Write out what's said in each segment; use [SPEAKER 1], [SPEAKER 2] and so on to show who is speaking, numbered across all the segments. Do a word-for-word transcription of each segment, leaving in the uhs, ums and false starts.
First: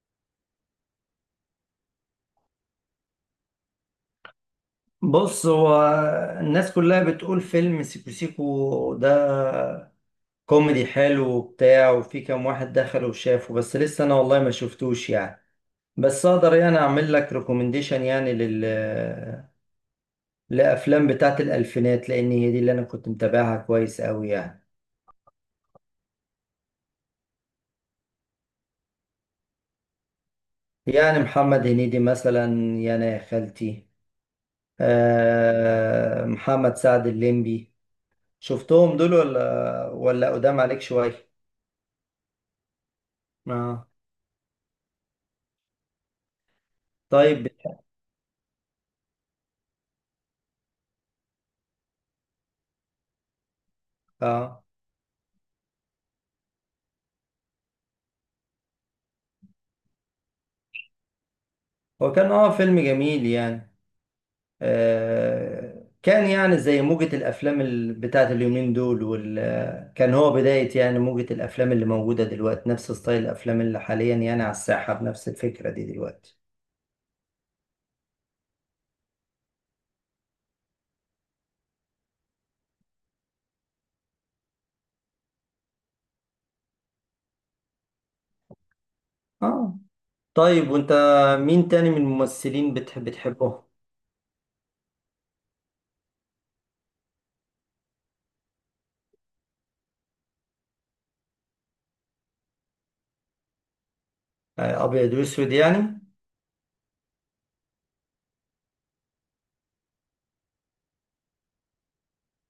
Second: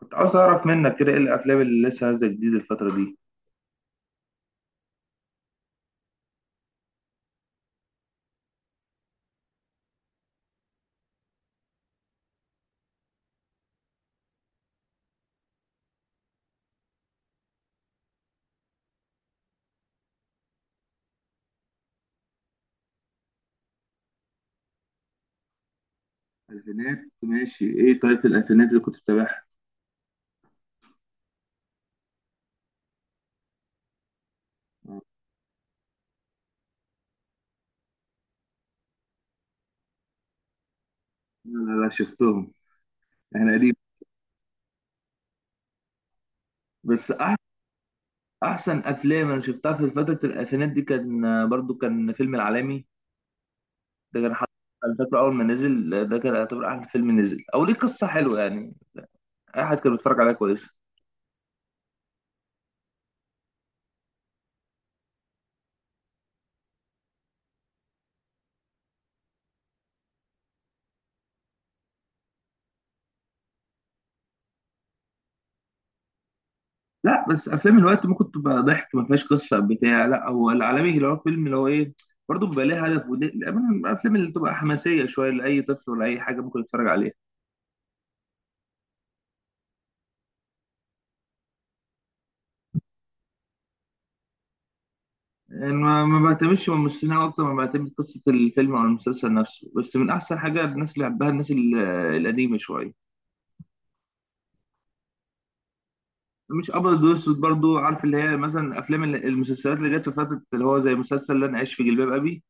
[SPEAKER 1] كنت عاوز اعرف منك كده ايه الافلام اللي لسه نازله جديد الفتره دي؟
[SPEAKER 2] بص هو الناس كلها بتقول فيلم سيكو سيكو ده كوميدي حلو وبتاع، وفي كام واحد دخل وشافه، بس لسه انا والله ما شفتوش يعني. بس اقدر يعني اعمل لك ريكومنديشن يعني لل لافلام بتاعت الالفينات، لان هي دي اللي انا كنت متابعها كويس قوي يعني.
[SPEAKER 1] الفينات، ماشي. ايه طيب الالفينات اللي كنت بتابعها؟
[SPEAKER 2] يعني محمد هنيدي مثلا، يا انا يا خالتي، آه محمد سعد الليمبي. شفتهم دول ولا ولا قدام عليك شوية؟
[SPEAKER 1] لا، لا، لا، شفتهم. احنا قديم.
[SPEAKER 2] اه.
[SPEAKER 1] بس أح
[SPEAKER 2] طيب.
[SPEAKER 1] احسن افلام انا شفتها في فتره الالفينات دي كان آه، برضو كان فيلم العالمي. ده كان حد.
[SPEAKER 2] اه
[SPEAKER 1] انا فاكره اول ما نزل، آه، ده كان يعتبر احلى فيلم نزل او ليه قصه حلوه يعني. اي حد كان بيتفرج عليها كويس.
[SPEAKER 2] هو كان اه فيلم جميل يعني. آه كان يعني زي موجة الأفلام ال- بتاعت اليومين دول وال آه، كان هو بداية يعني موجة الأفلام اللي موجودة دلوقتي، نفس ستايل الأفلام اللي حاليا يعني على الساحة بنفس الفكرة دي دلوقتي.
[SPEAKER 1] لا بس افلام الوقت ممكن تبقى ضحك ما فيهاش قصه بتاع، لا هو العالمي اللي هو فيلم اللي هو ايه، برضه بيبقى ليه هدف، ودي الأمانة الافلام اللي بتبقى حماسيه شويه لاي طفل ولا اي حاجه ممكن يتفرج عليها.
[SPEAKER 2] اه. طيب وأنت مين تاني من الممثلين بتحب بتحبه؟
[SPEAKER 1] يعني ما ما بعتمدش من الممثلين اكتر ما بعتمد قصه الفيلم او المسلسل نفسه، بس من احسن حاجه الناس اللي بحبها الناس ال- القديمه شويه.
[SPEAKER 2] آه أبيض وأسود يعني.
[SPEAKER 1] مش ابيض واسود برضه، عارف اللي هي مثلا افلام ال- المسلسلات اللي جت في فتره اللي هو زي مسلسل اللي انا عايش في جلباب ابي.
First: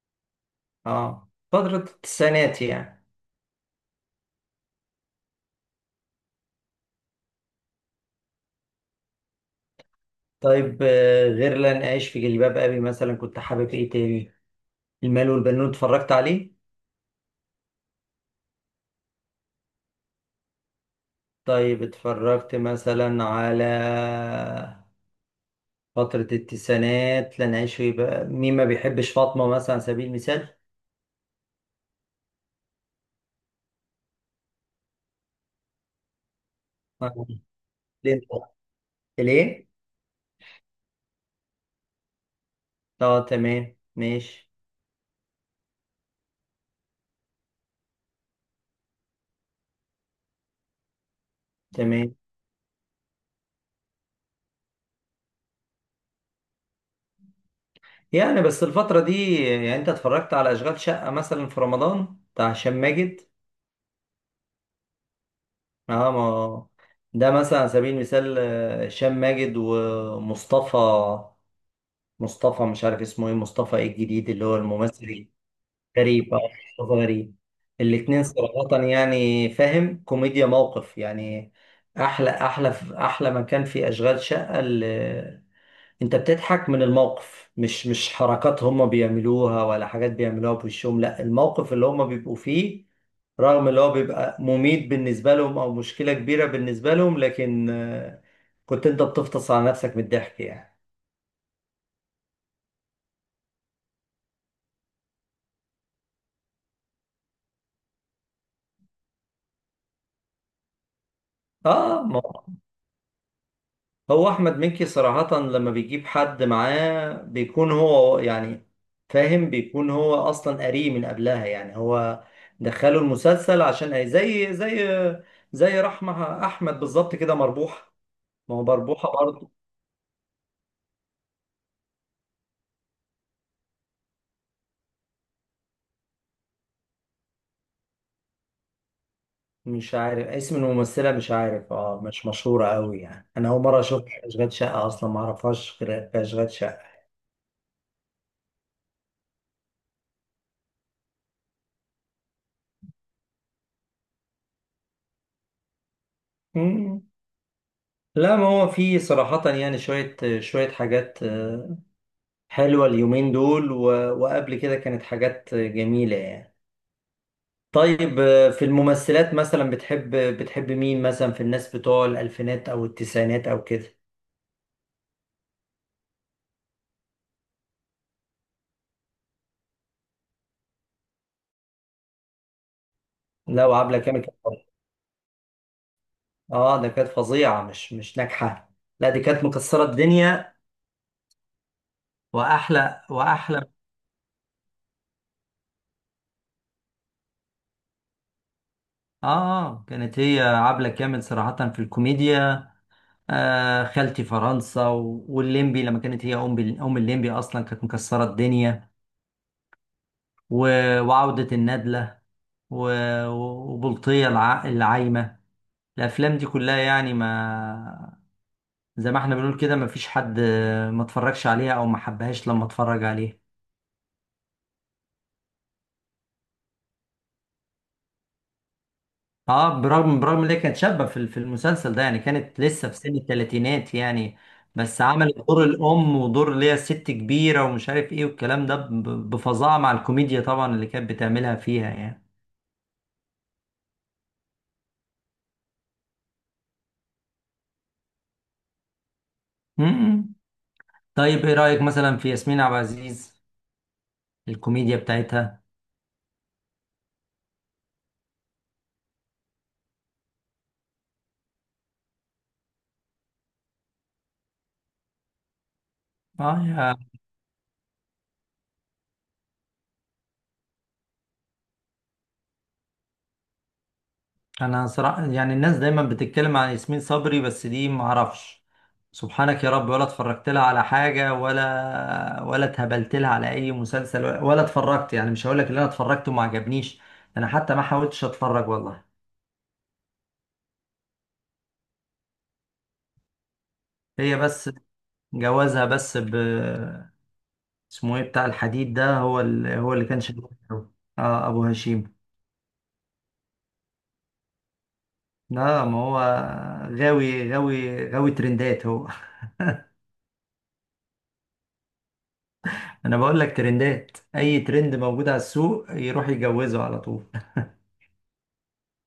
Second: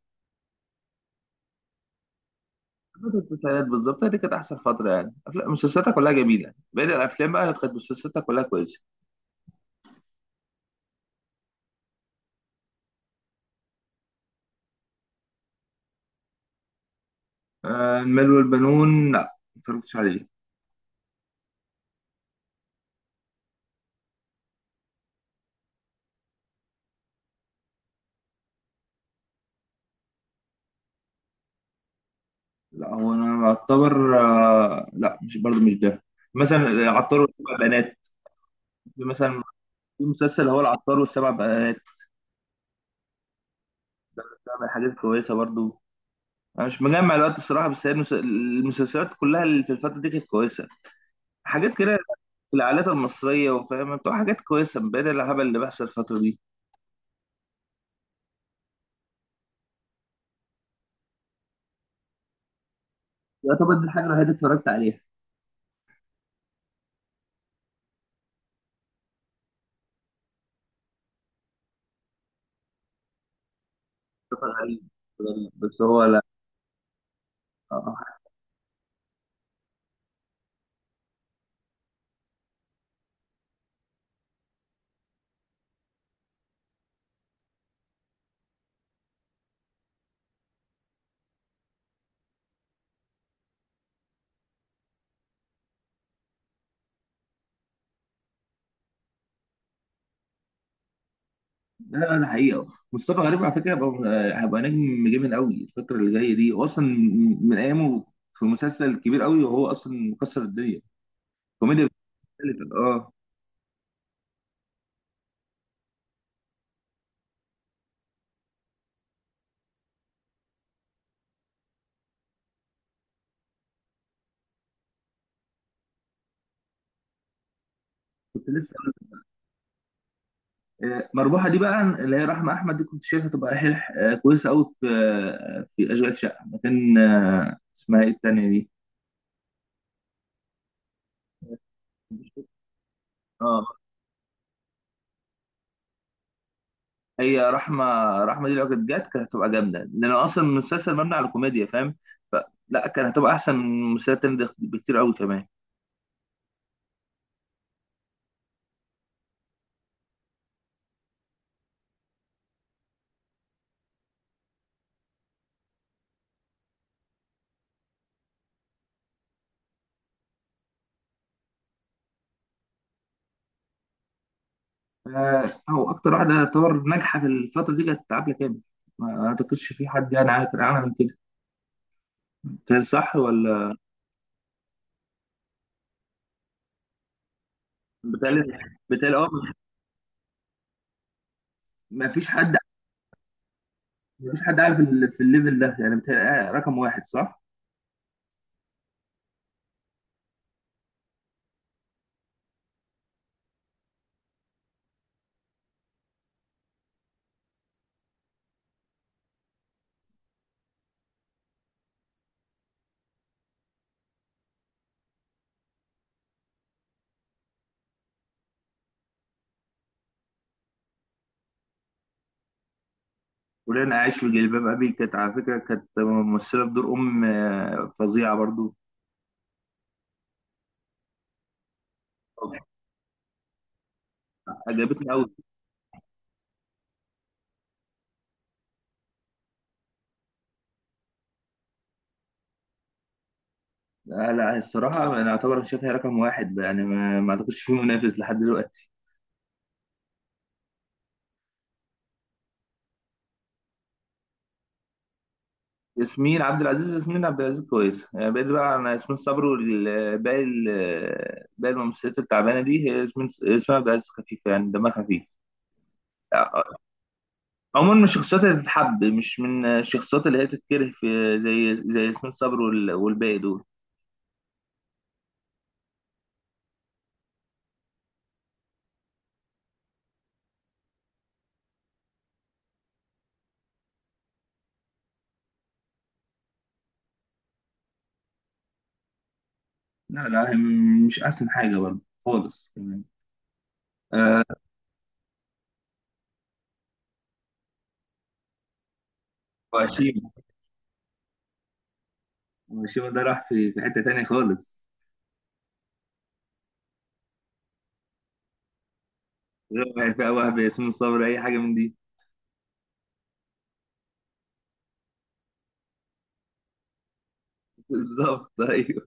[SPEAKER 2] اه فترة التسعينات يعني.
[SPEAKER 1] فترة التسعينات بالظبط، هي دي كانت أحسن فترة، يعني أفلام مسلسلاتها كلها جميلة، باقي الأفلام بقى كانت مسلسلاتها كلها كويسة.
[SPEAKER 2] طيب آه غير لن أعيش في جلباب أبي مثلا، كنت حابب إيه تاني؟ المال والبنون اتفرجت عليه؟
[SPEAKER 1] آه المال والبنون، لا ما اتفرجتش عليه.
[SPEAKER 2] طيب اتفرجت مثلا على فترة التسعينات، لن أعيش في بقى، مين ما بيحبش فاطمة مثلا على سبيل المثال.
[SPEAKER 1] لا هو أنا أعتبر، آه لا مش برضه مش ده. مثلا العطار
[SPEAKER 2] آه.
[SPEAKER 1] والسبع بنات.
[SPEAKER 2] ليه؟
[SPEAKER 1] في مثلا،
[SPEAKER 2] ليه؟
[SPEAKER 1] في مسلسل هو العطار والسبع بنات.
[SPEAKER 2] اه تمام ماشي.
[SPEAKER 1] ده من الحاجات الكويسة برضه. أنا مش مجمع الوقت الصراحة، بس هي المس- المسلسلات كلها اللي في الفترة دي كانت كويسة. حاجات كده
[SPEAKER 2] تمام.
[SPEAKER 1] في العائلات المصرية وفاهم بتبقى حاجات كويسة بدل الهبل اللي بيحصل الفترة دي.
[SPEAKER 2] يعني بس الفترة دي، يعني أنت اتفرجت على أشغال شقة مثلا في رمضان بتاع هشام ماجد؟
[SPEAKER 1] يعتبر دي الحاجة الوحيدة اللي اتفرجت عليها.
[SPEAKER 2] اه ما ده مثلا على سبيل المثال آه، هشام ماجد ومصطفى، مصطفى مش عارف اسمه ايه، مصطفى ايه الجديد اللي
[SPEAKER 1] مصطفى
[SPEAKER 2] هو
[SPEAKER 1] غريب.
[SPEAKER 2] الممثل؟
[SPEAKER 1] غريب بس هو لا.
[SPEAKER 2] غريب، اه مصطفى غريب.
[SPEAKER 1] آه.
[SPEAKER 2] الاتنين صراحة يعني فاهم، كوميديا موقف يعني. أحلى أحلى، أحلى ما كان في أشغال شقة، اللي أنت بتضحك من الموقف، مش مش حركات هما بيعملوها ولا حاجات بيعملوها بوشهم، لا الموقف اللي هما بيبقوا فيه، رغم اللي هو بيبقى مميت بالنسبة لهم أو مشكلة كبيرة بالنسبة لهم، لكن آه، كنت أنت بتفطس على نفسك من الضحك يعني.
[SPEAKER 1] لا لا، ده حقيقة. مصطفى غريب على فكرة هيبقى هيبقى نجم جامد قوي الفترة اللي جاية دي، هو أصلا من أيامه في مسلسل كبير قوي، وهو أصلا مكسر الدنيا كوميديا
[SPEAKER 2] آه.
[SPEAKER 1] مختلفة. اه،
[SPEAKER 2] هو احمد مكي صراحة لما بيجيب حد معاه بيكون هو يعني فاهم، بيكون هو اصلا قاريه من قبلها يعني، هو دخله المسلسل عشان زي زي زي رحمة احمد بالظبط كده، مربوحة.
[SPEAKER 1] كنت
[SPEAKER 2] ما هو
[SPEAKER 1] لسه أقول
[SPEAKER 2] مربوحة
[SPEAKER 1] لك.
[SPEAKER 2] برضه.
[SPEAKER 1] آه، مربوحة دي بقى اللي هي رحمة أحمد، دي كنت شايفها تبقى حلح آه، كويسة قوي في، آه، في أشغال شقة، مكان آه، اسمها إيه التانية دي؟
[SPEAKER 2] مش عارف اسم الممثلة، مش عارف، اه مش مشهورة قوي يعني، انا اول
[SPEAKER 1] اه،
[SPEAKER 2] مرة اشوف اشغال شقة اصلا، ما اعرفهاش غير في اشغال شقة.
[SPEAKER 1] هي رحمة. رحمة دي لو كانت جت كانت هتبقى جامدة، لأن أصلا المسلسل مبني على كوميديا فاهم، فلا كانت هتبقى أحسن من المسلسلات التانية ده بكتير أوي كمان.
[SPEAKER 2] مم. لا ما هو في صراحة يعني شوية شوية حاجات آه، حلوة اليومين دول، و... وقبل كده كانت حاجات جميلة يعني. طيب آه، في الممثلات مثلا بتحب بتحب مين مثلا في الناس بتوع الألفينات أو التسعينات أو كده؟
[SPEAKER 1] آه، هو أكتر واحدة يعتبر ناجحة في الفترة دي كانت عبلة كامل. ما أعتقدش في حد يعني عارف عنها من كده، بتهيألي صح
[SPEAKER 2] لا
[SPEAKER 1] ولا؟
[SPEAKER 2] وعبلة كامل كانت فظيعة. اه ده كانت فظيعة، مش مش
[SPEAKER 1] بتهيألي
[SPEAKER 2] ناجحة. لا
[SPEAKER 1] بتهيألي
[SPEAKER 2] دي
[SPEAKER 1] أه.
[SPEAKER 2] كانت مكسرة الدنيا.
[SPEAKER 1] ما فيش حد
[SPEAKER 2] وأحلى وأحلى.
[SPEAKER 1] ما فيش حد عارف ال- في الليفل ده، يعني بتهيألي آه، رقم واحد صح؟
[SPEAKER 2] آه، آه، كانت هي عبلة كامل صراحة في الكوميديا. آه خالتي فرنسا و- والليمبي، لما كانت هي أم بال- أم الليمبي، أصلا كانت مكسرة الدنيا. و- وعودة الندلة، و- وبلطية الع- العايمة. الأفلام دي كلها يعني، ما زي ما احنا بنقول كده، ما فيش حد ما اتفرجش عليها أو ما حبهاش لما اتفرج عليها.
[SPEAKER 1] ولأن عايش في جلباب أبي كانت على فكرة كانت ممثلة بدور أم آه، فظيعة برضو.
[SPEAKER 2] اه، برغم برغم ان هي كانت شابة في في المسلسل ده يعني، كانت لسه في سن الثلاثينات يعني، بس
[SPEAKER 1] عجبتني أوي.
[SPEAKER 2] عملت دور الأم ودور اللي هي ست كبيرة ومش عارف ايه والكلام ده ب- بفظاعة مع الكوميديا طبعا اللي كانت بتعملها فيها يعني.
[SPEAKER 1] لا لا، الصراحة أنا أعتبر شايفها رقم واحد بقى، يعني ما ما أعتقدش فيه منافس لحد دلوقتي.
[SPEAKER 2] م- م. طيب ايه رأيك مثلا في ياسمين عبد العزيز، الكوميديا بتاعتها؟
[SPEAKER 1] ياسمين عبد العزيز ياسمين عبد العزيز كويسة يعني، بقيت بقى أنا ياسمين صبري والباقي ال- باقي الممثلات التعبانة دي، هي ياسمين ياسمين عبد العزيز خفيفة يعني، دمها خفيف. آه،
[SPEAKER 2] اه
[SPEAKER 1] آه،
[SPEAKER 2] يا
[SPEAKER 1] عموما من الشخصيات اللي تتحب، مش من الشخصيات اللي هي تتكره في زي زي ياسمين صبري وال- والباقي دول.
[SPEAKER 2] انا صراحة يعني الناس دايما بتتكلم عن ياسمين صبري، بس دي ما اعرفش، سبحانك يا رب، ولا اتفرجت لها على حاجة ولا ولا اتهبلت لها على اي مسلسل ولا ولا اتفرجت يعني، مش هقول لك اللي انا اتفرجت وما عجبنيش، انا حتى ما حاولتش اتفرج والله.
[SPEAKER 1] لا لا، هي م- مش أحسن حاجة برضه خالص كمان.
[SPEAKER 2] هي
[SPEAKER 1] آه.
[SPEAKER 2] بس جوازها بس ب، اسمه ايه بتاع الحديد ده، هو اللي هو اللي كان
[SPEAKER 1] وهشيم.
[SPEAKER 2] شغال. اه ابو هشيم.
[SPEAKER 1] وهشيم ده راح في في حتة تانية خالص،
[SPEAKER 2] لا ما هو غاوي، غاوي غاوي ترندات هو.
[SPEAKER 1] غير فيها وهب ياسمين صبري اي حاجه من دي.
[SPEAKER 2] انا بقول لك، ترندات، اي ترند موجود على السوق يروح يجوزه على طول.
[SPEAKER 1] بالظبط ايوه.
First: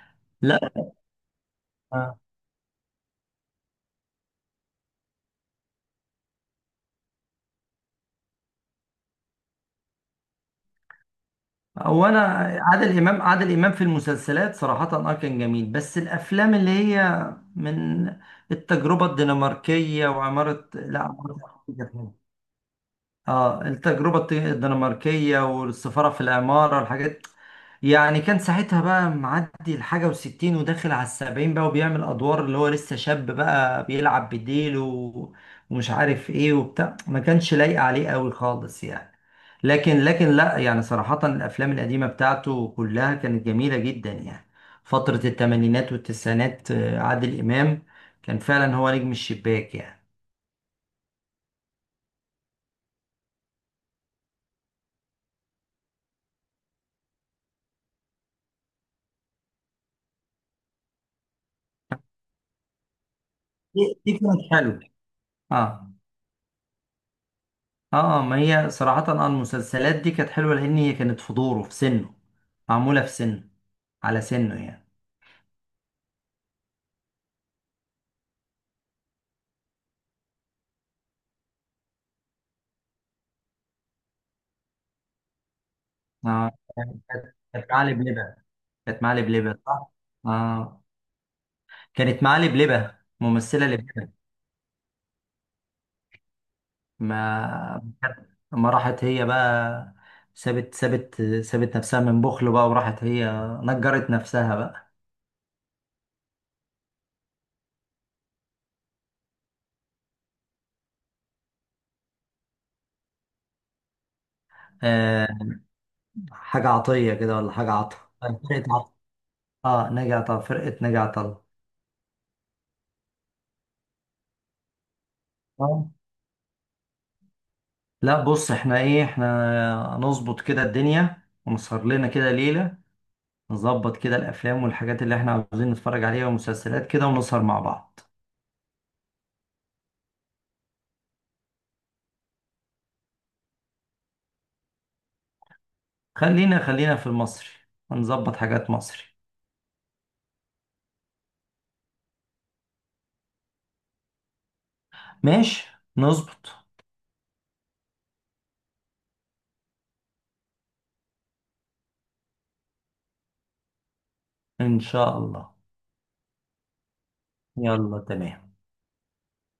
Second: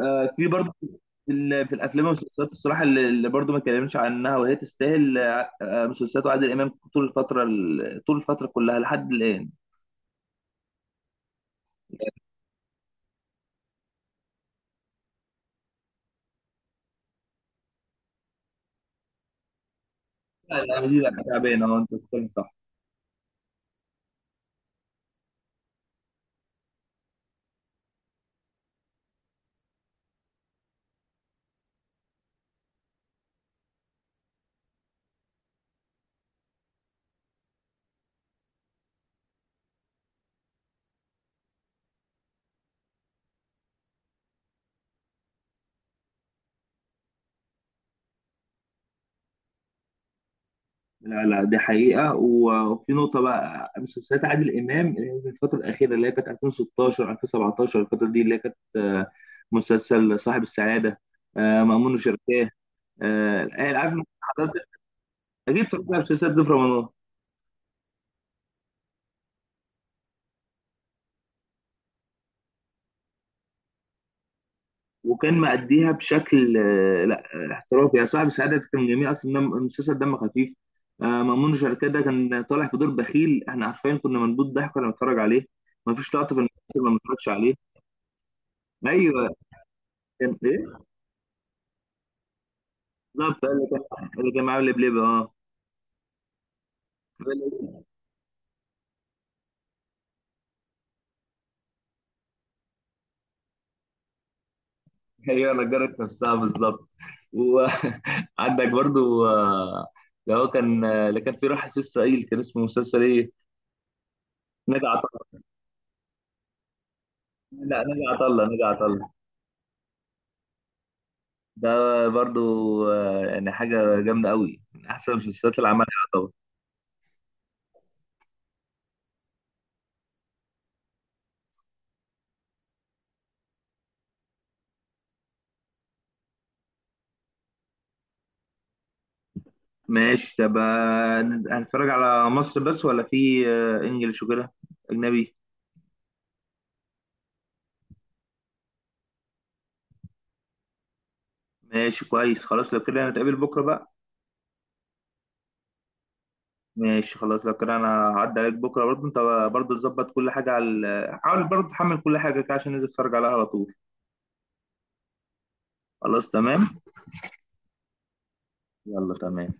[SPEAKER 1] آه في
[SPEAKER 2] لا
[SPEAKER 1] برضه في ال- في الافلام والمسلسلات الصراحه اللي اللي برضه ما اتكلمنش عنها وهي تستاهل، آه، آه، مسلسلات وعادل امام طول الفتره ال- طول الفتره كلها لحد الان.
[SPEAKER 2] هو انا، عادل امام عادل امام في المسلسلات صراحة اه كان جميل، بس الافلام اللي هي من التجربة الدنماركية
[SPEAKER 1] لا
[SPEAKER 2] وعمارة،
[SPEAKER 1] لا دي،
[SPEAKER 2] لا
[SPEAKER 1] لا
[SPEAKER 2] عمارة
[SPEAKER 1] تعبان اه، انت
[SPEAKER 2] يعقوبيان.
[SPEAKER 1] بتتكلم صح.
[SPEAKER 2] اه التجربة الت- الدنماركية، والسفارة في العمارة، الحاجات يعني كان ساعتها بقى معدي الحاجة وستين وداخل على السبعين بقى، وبيعمل أدوار اللي هو لسه شاب بقى بيلعب بديل و... ومش عارف ايه وبتاع، ما كانش لايق عليه قوي خالص يعني. لكن لكن لا يعني صراحة الأفلام القديمة بتاعته كلها كانت جميلة جدا يعني، فترة التمانينات والتسعينات، آه، عادل إمام كان فعلا هو نجم الشباك يعني.
[SPEAKER 1] لا لا دي حقيقه، و- وفي نقطه بقى مسلسلات عادل امام اللي هي في الفتره الاخيره اللي هي كانت ألفين وستاشر ألفين وسبعة عشر الفتره دي اللي هي كانت، آه، مسلسل صاحب السعاده، آه، مأمون وشركاه، آه،
[SPEAKER 2] دي
[SPEAKER 1] عارف
[SPEAKER 2] دي كانت حلوة.
[SPEAKER 1] اجيب
[SPEAKER 2] اه.
[SPEAKER 1] فكها في سيد ضيف رمضان.
[SPEAKER 2] اه ما هي صراحة أنا المسلسلات دي كانت حلوة لأن هي كانت في دوره، في سنه معمولة، في سنه على سنه يعني.
[SPEAKER 1] وكان مأديها بشكل آه، لا، آه، احترافي، يا صاحب سعادة كان جميل اصلا، دم- المسلسل دم خفيف. آه، مأمون شركات ده كان طالع في دور بخيل احنا عارفين، كنا منبوط ضحك وانا بنتفرج عليه، ما فيش لقطة في
[SPEAKER 2] اه
[SPEAKER 1] المسلسل ما
[SPEAKER 2] كانت
[SPEAKER 1] بنتفرجش عليه.
[SPEAKER 2] كانت معاه لبلبة، كانت معاه
[SPEAKER 1] ايوه.
[SPEAKER 2] لبلبة صح؟
[SPEAKER 1] كان ايه؟
[SPEAKER 2] اه كانت معاه لبلبة،
[SPEAKER 1] بالظبط، اللي
[SPEAKER 2] ممثلة
[SPEAKER 1] كان
[SPEAKER 2] لبلبة.
[SPEAKER 1] اللي كان معاه لبلبة، اه.
[SPEAKER 2] ما ما راحت هي بقى، سابت سابت سابت نفسها من بخل بقى وراحت هي نجرت نفسها بقى.
[SPEAKER 1] هي نجرت نفسها بالظبط، وعندك. برضو، آه، اللي هو كان، آه، اللي كان في راح في اسرائيل كان اسمه مسلسل ايه، نجا
[SPEAKER 2] آه
[SPEAKER 1] عطله.
[SPEAKER 2] حاجة عطية كده ولا حاجة
[SPEAKER 1] لا،
[SPEAKER 2] عطا،
[SPEAKER 1] نجا عطله
[SPEAKER 2] فرقة
[SPEAKER 1] نجا
[SPEAKER 2] عطا،
[SPEAKER 1] عطله
[SPEAKER 2] اه نجا عطا، فرقة نجا عطا.
[SPEAKER 1] ده برضو آه، يعني حاجة جامدة قوي، من أحسن المسلسلات اللي عملها طبعا.
[SPEAKER 2] لا بص احنا ايه، احنا نظبط كده الدنيا، ونسهر لنا كده ليلة، نظبط كده الافلام والحاجات اللي احنا عاوزين نتفرج عليها ومسلسلات كده، ونسهر مع بعض.
[SPEAKER 1] ماشي طب، آه، هنتفرج على مصر بس ولا في آه، إنجلش وكده، أجنبي؟
[SPEAKER 2] خلينا خلينا في المصري، ونظبط حاجات مصري.
[SPEAKER 1] ماشي كويس خلاص، لو كده هنتقابل بكرة بقى.
[SPEAKER 2] ماشي، نظبط،
[SPEAKER 1] ماشي خلاص، لو كده أنا هعدي عليك بكرة برضو. أنت برضو تظبط كل حاجة على ال- حاول برضو تحمل كل حاجة كده عشان ننزل نتفرج عليها على طول.
[SPEAKER 2] ان شاء الله.
[SPEAKER 1] خلاص تمام.
[SPEAKER 2] يلا تمام.
[SPEAKER 1] يلا تمام.